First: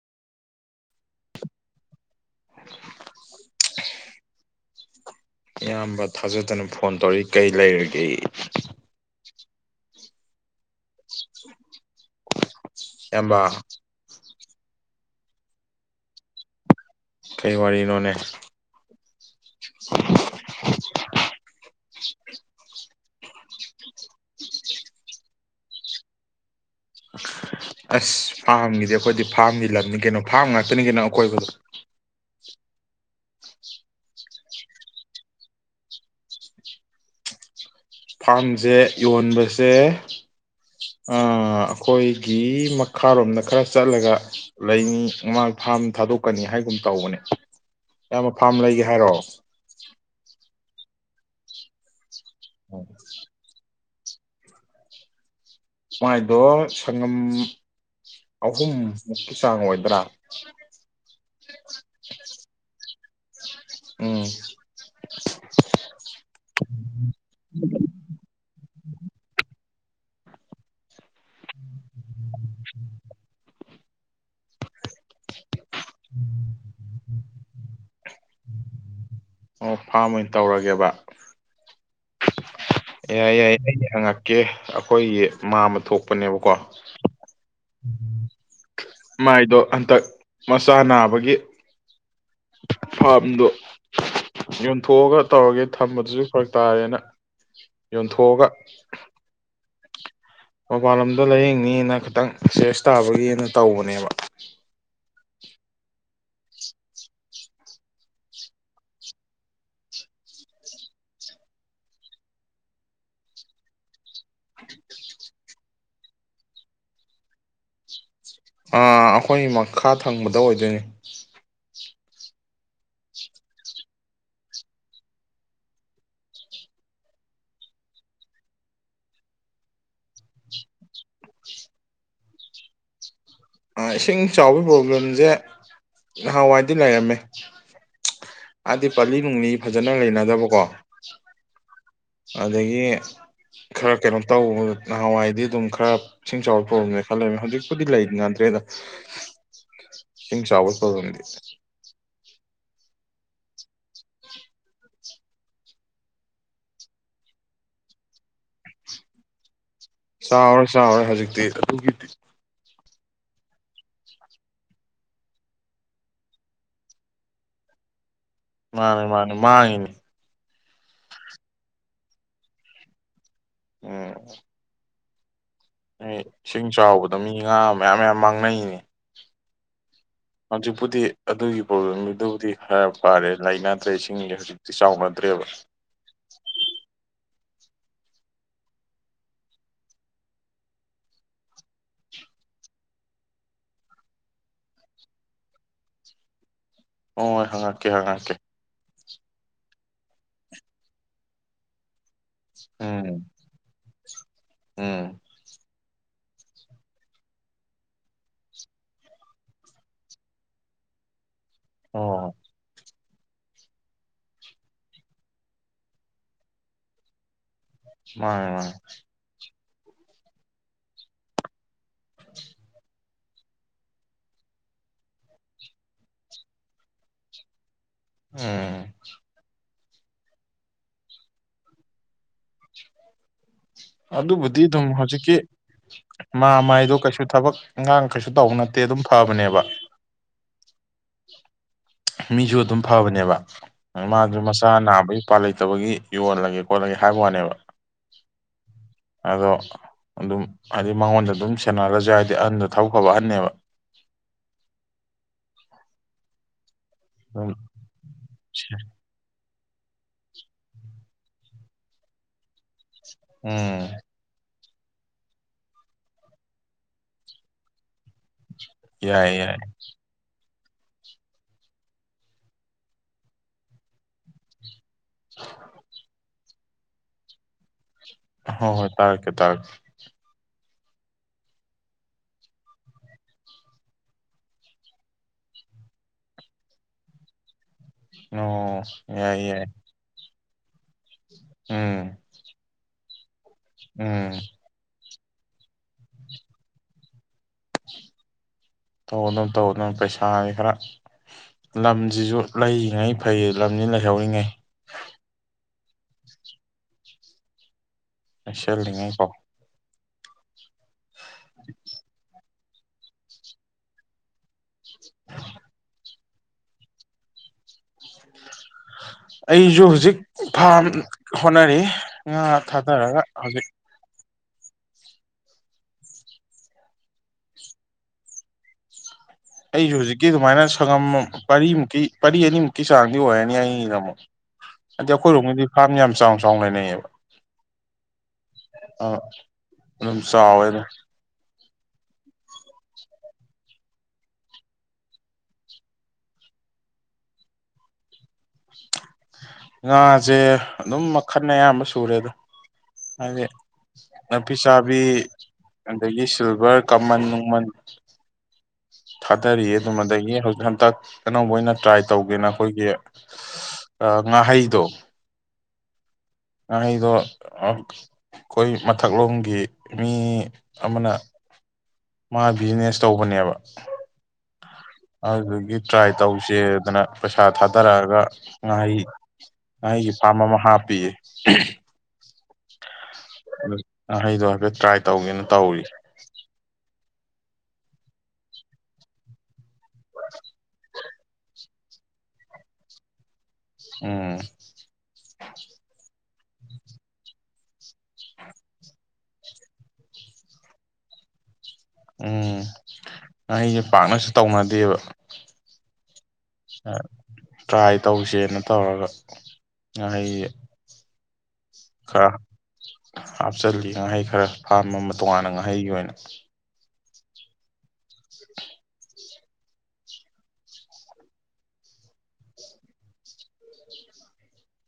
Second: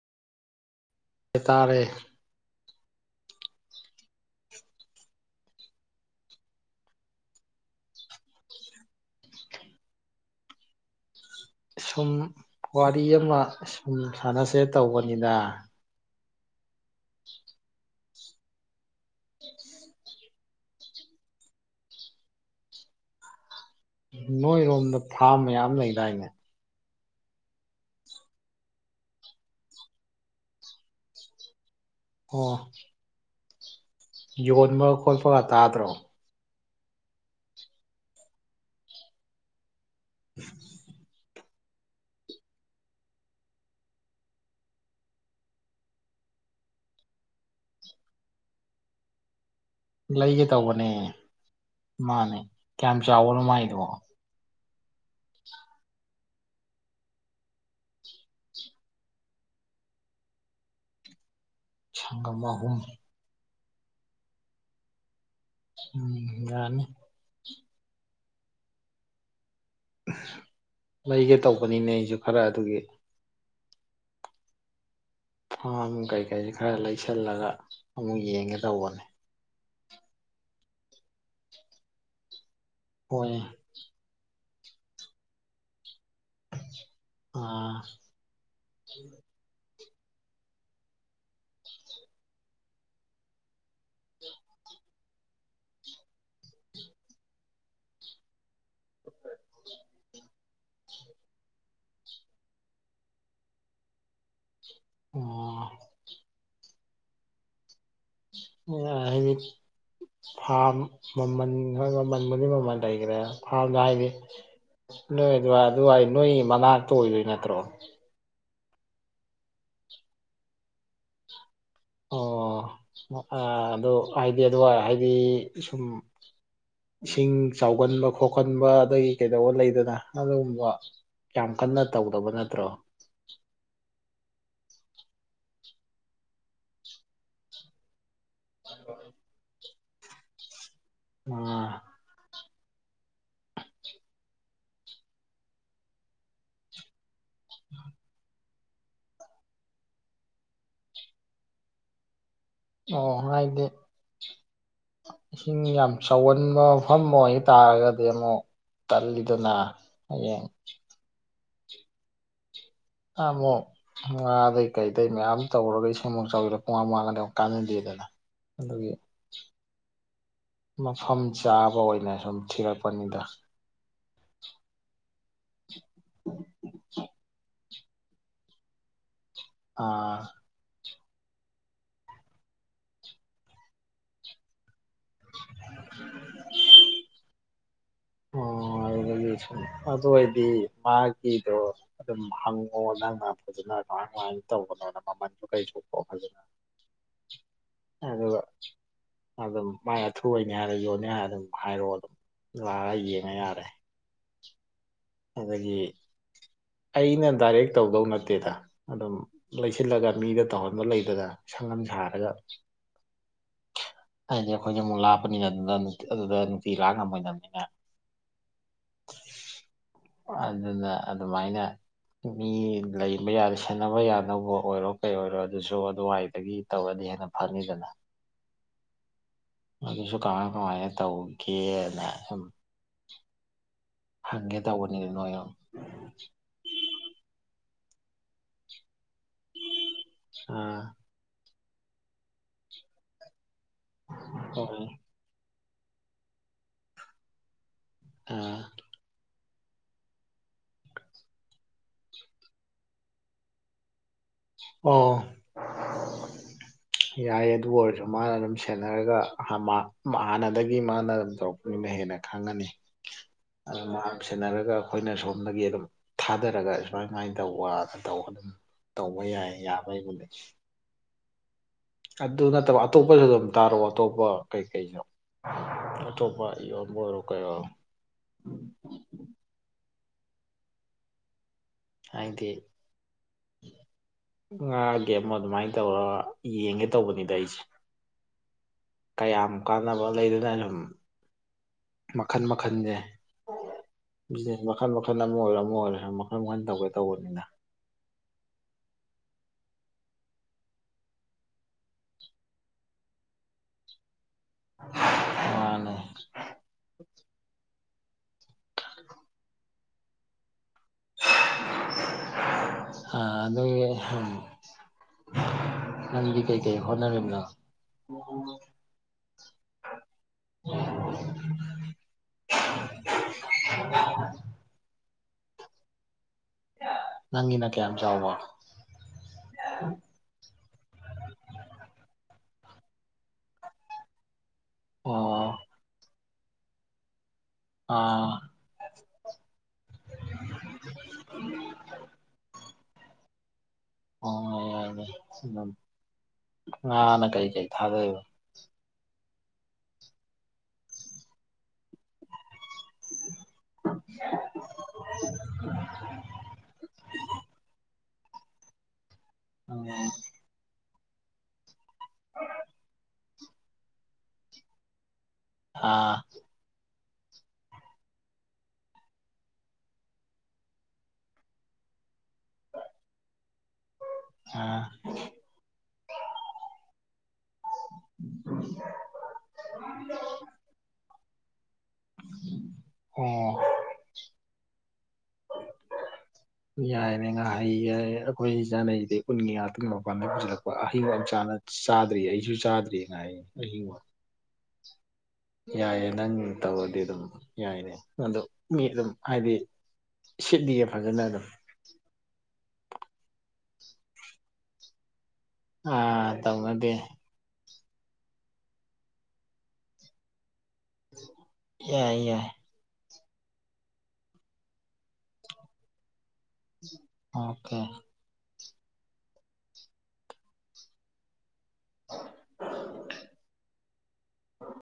ꯑꯦ ꯇꯥꯔꯦ [inaudible] ꯏꯌꯥꯝꯕ ꯊꯥꯖꯗꯅ ꯐꯣꯟ ꯇꯧꯔꯤ ꯀꯩ ꯂꯩꯔꯒꯦ ꯁꯨꯝ ꯋꯥꯔꯤ ꯑꯃ ꯏꯌꯥꯝꯕ ꯁꯨꯝ ꯁꯥꯟꯅꯁꯦ ꯇꯧꯕꯅꯤꯗ ꯀꯔꯤ ꯋꯥꯔꯤꯅꯣꯅꯦ [unintelligible] ꯅꯣꯏꯔꯣꯝꯗ ꯐꯥꯔꯝ ꯃꯌꯥꯝ ꯂꯩꯗꯥꯏꯅꯦ ꯑꯁ ꯐꯥꯝꯒꯤꯗꯤ ꯑꯩꯈꯣꯏꯗꯤ ꯐꯥꯔꯝꯒꯤ ꯂꯝꯅꯤ ꯀꯩꯅꯣ ꯐꯥꯝ ꯉꯥꯛꯇꯅꯤ ꯀꯩꯅꯣ ꯑꯀꯣꯏꯕꯗꯣ ꯑꯣ ꯌꯣꯟꯕ ꯈꯣꯠꯄꯒ ꯇꯥꯗ꯭ꯔꯣ ꯐꯥꯔꯝꯁꯦ ꯌꯣꯟꯕꯁꯦ [unintelligible] ꯑ ꯑꯩꯈꯣꯏꯒꯤ ꯃꯈꯥꯔꯣꯝꯗ ꯈꯔ ꯆꯠꯂꯒ ꯂꯩꯅꯤ ꯃꯥꯥꯡ ꯐꯥꯝ ꯊꯥꯗꯣꯛꯀꯅꯤ ꯍꯥꯏꯒꯨꯝ ꯇꯧꯕꯅꯦ ꯏꯌꯥꯝꯕ ꯐꯥꯝ ꯂꯩꯒꯦ ꯍꯥꯏꯔꯣ ꯂꯩꯒꯦ ꯇꯧꯕꯅꯦ ꯃꯥꯅꯦ ꯀꯌꯥꯝ ꯆꯥꯎꯕꯅꯣ ꯃꯥꯏꯗꯣ ꯃꯥꯏꯗꯣ ꯁꯪꯒꯝ ꯑꯍꯨꯝ ꯃꯨꯛꯀꯤ ꯆꯥꯡ ꯑꯣꯏꯗ꯭ꯔꯥ ꯁꯪꯒꯝ ꯑꯍꯨꯝ ꯎꯝ ꯎꯝ ꯌꯥꯅꯤ ꯂꯩꯒꯦ ꯇꯧꯕꯅꯤꯅꯦ ꯑꯩꯁꯨ ꯈꯔ ꯑꯗꯨꯒꯤ ꯐꯥꯝ ꯀꯩꯀꯩ ꯈꯔ ꯂꯩꯁꯜꯂꯒ ꯑꯃꯨꯛ ꯌꯦꯡꯒꯦ ꯇꯧꯕꯅꯤ ꯑꯣ ꯐꯥꯔꯝ ꯑꯣꯏꯅ ꯇꯧꯔꯒꯦꯕ ꯌꯥꯏ ꯍꯣꯏ ꯌꯥꯏ ꯑꯩꯗꯤ ꯍꯪꯉꯛꯀꯦ ꯑꯩꯈꯣꯏꯒꯤ ꯃꯥꯃꯥ ꯊꯣꯛꯄꯅꯦꯕꯀꯣ ꯑꯥ ꯃꯥꯏꯗꯣ ꯍꯟꯇꯛ ꯃꯆꯥ ꯅꯥꯕꯒꯤ ꯐꯥꯝꯗꯣ ꯌꯣꯟꯊꯣꯛꯑꯒ ꯇꯧꯔꯒꯦ ꯊꯝꯕꯗꯨꯁꯨ ꯐꯔꯛ ꯇꯥꯔꯦꯅ ꯌꯣꯟꯊꯣꯛꯑꯒ [unintelligible] ꯃꯄꯥꯟ ꯂꯝꯗ ꯂꯥꯏꯌꯦꯡꯅꯤꯅ ꯈꯤꯇꯪ ꯁꯦꯔꯁ ꯇꯥꯕꯒꯤꯅ ꯇꯧꯕꯅꯦꯕ ꯑꯣ ꯑ ꯍꯥꯏ ꯃꯤ [inaudible] ꯐꯥꯔꯝ ꯃꯃꯜ ꯈꯔ ꯃꯃꯜꯕꯨꯗꯤ ꯃꯃꯜ ꯂꯩꯈ꯭ꯔꯦ ꯐꯥꯔꯝꯗꯣ ꯍꯥꯏꯗꯤ ꯅꯣꯏ ꯑꯗꯨꯋꯥꯏ ꯑꯗꯨꯋꯥꯏ ꯅꯣꯏ ꯃꯅꯥꯛꯇ ꯑꯣꯏꯗꯣꯏ ꯅꯠꯇ꯭ꯔꯣ ꯑꯥ ꯑꯈꯣꯏꯒꯤ ꯃꯈꯥ ꯊꯪꯕꯗ ꯑꯣꯏꯗꯣꯏꯅꯤ ꯑꯣ ꯑꯗꯨ ꯍꯥꯏꯗꯤ ꯑꯗꯨꯋꯥꯏ ꯍꯥꯏꯗꯤ ꯁꯨꯝ ꯏꯁꯤꯡ ꯆꯥꯎꯒꯟꯕ ꯈꯣꯀꯟꯕ ꯑꯗꯒꯤ ꯀꯩꯗꯧꯕ ꯂꯩꯗꯅ ꯑꯗꯨꯒꯨꯝꯕ ꯌꯥꯝ ꯀꯟꯅ ꯇꯧꯗꯕ ꯅꯠꯇ꯭ꯔꯣ ꯏꯁꯤꯡ ꯆꯥꯎꯕꯒꯤ ꯄ꯭ꯔꯣꯕ꯭ꯂꯦꯝꯁꯦ ꯅꯍꯥꯟꯋꯥꯏꯗꯤ ꯂꯩꯔꯝꯃꯦ ꯑꯗꯤ ꯄꯥꯂꯤ ꯅꯨꯡꯂꯤ ꯐꯖꯅ ꯂꯩꯅꯗꯕꯀꯣ ꯑꯥ ꯑꯗꯒꯤ ꯈꯔ ꯀꯩꯅꯣ ꯇꯧꯕ ꯅꯍꯥꯟꯋꯥꯏꯗꯤ ꯑꯗꯨꯝ ꯈꯔ ꯏꯁꯤꯡ ꯆꯥꯎꯕ ꯐꯕꯅꯦ ꯂꯩꯔꯝꯃꯦ ꯍꯧꯖꯤꯛꯄꯨꯗꯤ ꯂꯩ ꯅꯗ꯭ꯔꯦꯗ ꯏꯁꯤꯡ ꯆꯥꯎꯕꯒꯤ ꯄꯔꯣꯕꯦꯝꯗꯤ ꯑꯣ ꯍꯥꯏꯗꯤ ꯏꯁꯤꯡ ꯌꯥꯝ ꯆꯥꯎꯒꯟꯕ ꯃꯐꯝ ꯑꯣꯏꯇꯥꯔꯒꯗꯤ ꯑꯃꯨꯛ ꯇꯜꯂꯤꯗꯅ ꯍꯌꯦꯡ ꯆꯥꯎꯔꯣꯢ ꯆꯥꯎꯔꯣꯢ ꯍꯧꯖꯤꯛꯇꯤ ꯑꯗꯨꯒꯤꯗꯤ ꯑꯃꯣ꯫ [inaudible] ꯉꯥ ꯗꯩ ꯀꯩꯗꯩ ꯃꯌꯥꯝ ꯇꯧꯔꯒ ꯏꯁꯤꯡꯑꯃꯨꯛ ꯆꯥꯎꯖꯤꯜꯂꯛ ꯄꯨꯃꯥꯡ ꯃꯥꯡꯉꯥꯗꯤ ꯑꯃꯨꯛ ꯀꯥꯟꯅꯗꯦꯗꯅ꯫ ꯑꯗꯨꯒꯤ ꯃꯥꯅꯦ ꯃꯥꯅꯦ ꯃꯥꯡꯉꯤꯝꯅꯦ ꯃꯐꯝ ꯆꯥꯕ ꯑꯣꯏꯅ ꯁꯨꯝ ꯊꯤꯔꯛꯄꯅꯤꯗ꯫ ꯎꯝ꯫ ꯍꯣꯏ ꯏꯁꯤꯡ ꯆꯥꯎꯕꯗ ꯃꯤ ꯉꯥ ꯃꯌꯥꯝ ꯃꯌꯥꯝ ꯃꯥꯡꯅꯩꯅꯦ꯫ ꯑꯥ꯫ ꯍꯧꯖꯤꯛꯄꯨꯗꯤ ꯑꯗꯨꯒꯤ ꯄ꯭ꯔꯣꯕ꯭ꯂꯦꯝꯗꯨꯕꯨꯗꯤ ꯈꯔꯥ ꯐꯔꯦ ꯂꯩꯅꯗꯔꯦ ꯏꯁꯤꯡꯗꯤ꯫ ꯁꯤ ꯆꯥꯎꯅꯗ꯭ꯔꯦꯕ꯫ ꯑꯣ꯫ ꯑꯗꯨꯗꯒꯤ ꯑꯗꯣ ꯑꯣꯏꯗꯤ ꯃꯥꯒꯤꯗꯣ꯫ ꯑꯗꯨꯝ ꯍꯪꯉꯣ ꯅꯪꯅ ꯐꯖꯅ ꯀꯃꯥꯏ ꯀꯃꯥꯏꯅ ꯇꯧꯕꯅꯣꯅ ꯃꯃꯟꯁꯨ ꯀꯩꯁꯨ꯫ ꯍꯣꯏ ꯍꯪꯉꯛꯀꯦ [unintelligible] ꯍꯪꯉꯛꯀꯦ ꯑꯗꯨꯒ ꯑꯗꯨꯝ꯫ ꯃꯥꯏ ꯑꯊꯨꯕꯩꯅꯤ ꯍꯥꯏꯔ ꯌꯣꯟꯅꯤ ꯍꯥꯏꯔ ꯑꯗꯨꯝ ꯍꯥꯏꯔꯛꯑꯣꯕ꯫ ꯎꯝ ꯎꯝ꯫ ꯍꯥꯏꯕꯗꯤ ꯑꯩꯅ ꯗꯥꯔꯦꯛ ꯇꯧꯗꯧ ꯅꯠꯇꯦꯗ ꯑꯗꯨꯝ꯫ ꯂꯩꯁꯤꯜꯂꯒ ꯃꯤꯗ ꯇꯧꯍꯟꯕ ꯂꯩꯗꯅ ꯁꯪ ꯑꯃ ꯍꯣꯏ ꯁꯥꯔꯒ꯫ ꯍꯣꯏ ꯍꯥꯏꯗꯤ ꯑꯩꯈꯣꯏꯗꯤ ꯑꯃꯨꯛ ꯂꯥꯞꯄꯅꯤꯅ ꯑꯗꯨꯅ ꯑꯗꯨꯗ ꯅꯨꯡꯇꯤ ꯂꯥꯛ ꯉꯝꯃꯣꯏꯗꯝꯅꯤꯅ꯫ ꯃꯥꯅꯦ ꯃꯥꯅꯦ꯫ ꯑꯗꯨꯅ ꯑꯗꯨꯃꯥꯏꯅ ꯃꯤ ꯂꯩ꯫ ꯊꯕ ꯌꯥꯔꯦ ꯁꯦꯟꯅꯕ ꯌꯥꯅꯗꯧꯕ ꯑꯣꯏꯔꯣ ꯀꯩ ꯑꯣꯏꯔꯣ ꯑꯗꯨꯁꯨ ꯑꯗꯨꯋꯥꯏꯗꯒꯤ ꯇꯧꯔꯗꯤ ꯍꯦꯟꯅ ꯐꯅꯤꯗꯅ꯫ ꯎꯝ꯫ ꯑꯗꯨꯁꯨ ꯀꯃꯥꯏ ꯀꯃꯥꯏꯅ ꯇꯧꯒꯦꯅ ꯁꯨꯝ꯫ ꯍꯪꯒꯦ ꯑꯗꯨꯕꯨꯗꯤ ꯑꯗꯨꯝ ꯇꯧꯕꯅꯤꯗ ꯅꯣꯏ ꯍꯧꯖꯤꯛꯀꯤ꯫ ꯃꯥꯝꯃ ꯍꯥꯏꯗꯣ ꯀꯩꯁꯨ ꯊꯕꯛ ꯏꯪꯈꯥꯡ ꯇꯧꯕ ꯅꯠꯇꯦ ꯑꯗꯨꯝ ꯐꯕꯅꯦꯕ꯫ ꯑ꯫ ꯃꯤꯁꯨ ꯑꯗꯨꯝ ꯐꯕꯅꯦꯕ ꯃꯥꯗꯨ ꯃꯆꯥ ꯍꯣꯏ ꯅꯥꯕꯒꯤ꯫ ꯎꯄꯥꯏ ꯂꯩꯇꯕꯒꯤ ꯌꯣꯜꯂꯒꯦ ꯈꯣꯠꯂꯒꯦ ꯍꯥꯏꯕꯩ ꯋꯥꯅꯦꯕ꯫ ꯑꯥ꯫ ꯑꯗꯣ ꯑꯗꯨꯝ ꯍꯥꯏꯗꯤ ꯃꯉꯣꯟꯗ ꯑꯗꯨꯝ ꯁꯦꯟꯅꯍꯥꯜꯂꯁꯨ ꯌꯥꯏ ꯍꯥꯏꯗꯤ ꯑꯍꯟꯗꯣ ꯊꯕꯛ ꯐꯕ ꯑꯍꯟꯅꯦꯕ꯫ ꯑꯣ ꯑꯗꯨꯝ ꯌꯥꯏꯌꯦ ꯑꯗꯨ ꯑꯣꯏꯔꯁꯨ ꯃꯥꯅ ꯑꯗꯨꯝ ꯁꯦꯟꯅꯔꯒ꯫ ꯍꯥꯟꯅꯗꯒꯤ ꯃꯥꯅ ꯑꯗꯨꯝ ꯇꯧꯔꯛꯄꯅꯤꯅ ꯍꯦꯟꯅ ꯈꯪꯉꯅꯤ ꯑꯗꯨ ꯎꯝ ꯃꯥ꯫ ꯁꯦꯟꯅꯔꯒ ꯑꯩꯈꯣꯏꯅ ꯁꯣꯝꯗꯒꯤ ꯑꯗꯨꯝ ꯊꯥꯗꯔꯒ ꯁꯨꯃꯥꯏ ꯁꯃꯥꯏꯅ ꯇꯧꯕ ꯇꯧꯕ ꯑꯗꯨꯝ꯫ ꯍꯣꯏꯌꯦ ꯌꯥꯏ ꯌꯥꯏꯌꯦ ꯌꯥꯏ ꯌꯥꯕꯩꯕꯨꯗꯤ꯫ ꯑꯗꯨ ꯅꯠꯇꯕ ꯑꯇꯣꯞꯄꯁꯨ ꯑꯗꯨꯝ ꯇꯥꯔꯛꯑꯣ ꯑꯇꯣꯞꯄ ꯀꯩꯀꯩꯅꯣ꯫ ꯑꯇꯣꯄ ꯏ ꯌꯣꯟꯕ ꯑꯣꯏꯔꯣ ꯀꯩꯑꯣꯏꯔꯣ꯫ ꯑꯣꯍꯣꯏ ꯍꯣꯏ ꯇꯥꯛꯔꯛꯀꯦ ꯇꯥꯛꯔꯛꯀꯦ꯫ ꯍꯥꯏꯗꯤ꯫ ꯉꯥꯒꯤ ꯑꯃꯨꯛ ꯑꯗꯨꯃꯥꯏꯅ ꯇꯧꯔ ꯌꯦꯡꯒꯦ ꯇꯧꯕꯅꯤꯗ ꯑꯩꯁꯦ꯫ ꯑꯣ ꯌꯥꯏꯌꯦ ꯌꯥꯏꯌꯦ꯫ ꯑꯅꯕ ꯂꯩꯗꯅꯁꯨꯝ꯫ ꯎꯝ꯫ ꯃꯈꯟ ꯃꯈꯟꯁꯦ꯫ ꯎꯝ꯫ ꯃꯈꯜ ꯃꯈꯜ ꯑꯃ ꯑꯣꯏꯔꯣ ꯑꯃ ꯑꯣꯏꯔꯣ ꯃꯈꯜ ꯃꯈꯟ ꯇꯧꯒꯦ ꯇꯧꯕꯅꯤꯅ꯫ ꯇꯧ ꯑꯗꯨꯝ ꯇꯧ ꯑꯗꯨꯝ ꯄꯩꯁꯥ ꯍꯥꯢꯁꯤ ꯈꯔ꯫ ꯂꯝꯁꯤꯁꯨ ꯂꯩꯔꯤꯉꯩ ꯐꯩ ꯂꯝꯁꯤ ꯂꯩꯍꯧꯔꯤꯉꯩ꯫ ꯃꯥꯅꯦ꯫ ꯂꯩꯁꯤꯜꯂꯤꯉꯩꯀꯣ꯫ [inaudible] [inaudible] ꯑ ꯑꯗꯨ [inaudible] ꯅꯗꯤ ꯀꯩꯀꯩ ꯍꯣꯠꯅꯔꯔꯤꯝꯅ ꯑꯩꯁꯨ ꯍꯧꯖꯤꯛ ꯐꯥꯝ ꯍꯣꯠꯅꯔꯤ ꯉꯥ ꯊꯥꯗꯔꯒ ꯍꯧꯖꯤꯛ ꯅꯪꯒꯤꯅ ꯀꯌꯥꯝ ꯆꯥꯎꯕ ꯑꯩꯁꯨ ꯍꯧꯖꯤꯛꯀꯤ ꯑꯗꯨꯃꯥꯏꯅ ꯁꯪꯒꯝ ꯄꯔꯤꯃꯨꯛꯀꯤ ꯄꯔꯤ ꯑꯅꯤꯃꯨꯛꯀꯤ ꯆꯥꯡꯗꯤ ꯑꯣꯏꯔꯅꯤ ꯑꯩꯗ ꯑꯃꯨꯛ ꯍꯥꯏꯗꯤ ꯑꯣ ꯑꯩꯈꯣꯏꯔꯣꯝꯒꯤꯗꯤ ꯐꯥꯔꯝ ꯌꯥꯝ ꯆꯥꯎꯅ ꯆꯥꯎꯅ ꯂꯩꯅꯩꯌꯦꯕ ꯑꯥ ꯑꯥ ꯑꯗꯨꯝ ꯆꯥꯎꯋꯦ ꯑꯗꯨꯝ [unintelligible] ꯑꯣ ꯉꯥꯅ ꯀꯔꯤ ꯀꯔꯤ ꯊꯥꯗꯩꯕ ꯉꯥꯁꯦ ꯑꯗꯨꯝ ꯃꯈꯜ ꯑꯌꯥꯝꯕ ꯆꯨꯔꯦꯗ ꯍꯥꯏꯗꯤ ꯅꯥꯄꯤ ꯆꯥꯕꯤ ꯑꯗꯒꯤ ꯁꯤꯜꯚꯔ ꯀꯃꯟ ꯅꯨꯡꯃꯟ ꯊꯥꯗꯔꯤꯌꯦ ꯑꯗꯨꯃꯗꯒꯤ ꯍꯧꯖꯤꯛ ꯍꯟꯗꯛ ꯑꯅꯧꯕ ꯑꯣꯏꯅ ꯇ꯭ꯔꯥꯏ ꯇꯧꯒꯦꯅ ꯑꯩꯈꯣꯏꯒꯤ ꯑ ꯉꯍꯩꯗꯣ ꯑꯥ ꯑꯩꯗꯣ ꯑꯩꯈꯣꯏ ꯃꯊꯛꯂꯣꯝꯒꯤ ꯃꯤ ꯑꯃꯅ ꯃꯥ ꯕꯤꯖꯤꯅꯦꯁ ꯇꯧꯕꯅꯦꯕ ꯑꯥ ꯑꯗꯨꯗꯒꯤ ꯇ꯭ꯔꯥꯏ ꯇꯧꯁꯦꯗꯅ ꯄꯩꯁꯥ ꯊꯥꯗꯔꯛꯑꯒ ꯉꯍꯩ ꯉꯒꯤ ꯄꯥꯃ ꯑꯃ ꯍꯥ ꯄꯤꯌꯦ [unintelligible] ꯑꯍꯩꯗꯣ ꯍꯥꯏꯐꯦꯠ ꯇ꯭ꯔꯥꯏ ꯇꯧꯒꯦꯅ ꯇꯧꯔꯤ ꯌꯥꯏꯅꯦ ꯉꯥꯏꯍꯩ ꯌꯥ ꯑꯩꯈꯣꯏ ꯏ ꯆꯥꯅꯩꯁ ꯀꯟꯒꯤ ꯉꯥꯛꯇꯪ ꯃꯄꯥꯟꯗ ꯄꯨꯁꯤꯜꯂꯛꯄ ꯐꯤꯒ ꯆꯥꯅ ꯆꯥꯗ꯭ꯔꯤ ꯑꯩꯁꯨ ꯆꯥꯗ꯭ꯔꯤꯉꯍꯩ ꯎꯝ ꯌꯥꯏꯌꯦ ꯅꯪ ꯇꯧꯔꯗꯤ ꯑꯗꯨꯝ ꯌꯥꯏꯅꯦ ꯑꯗꯣ ꯃꯤ ꯑꯗꯨꯝ ꯍꯥꯏꯗꯤ ꯁꯤꯠꯅꯤ ꯌꯦ ꯐꯖꯅ ꯑꯗꯨꯝ ꯎꯝ ꯉꯍꯩꯁꯦ ꯄꯥꯛꯅꯁꯨ ꯇꯧꯅꯗꯦꯕ ꯑꯥ ꯇꯧꯅꯗꯦ ꯇ꯭ꯔꯥꯏ ꯇꯧꯁꯦꯅ ꯇꯧꯔꯒ ꯉꯍꯩ [inaudible] ꯈꯔ ꯌꯥꯏ ꯍꯥꯞꯆꯜꯂꯤ ꯉꯍꯩ ꯈꯔ ꯐꯥꯝ ꯑꯃ ꯇꯣꯉꯥꯟꯅ ꯉꯥꯍꯩꯒꯤ ꯑꯣꯏꯅ ꯑꯣꯀꯦ [unintelligible]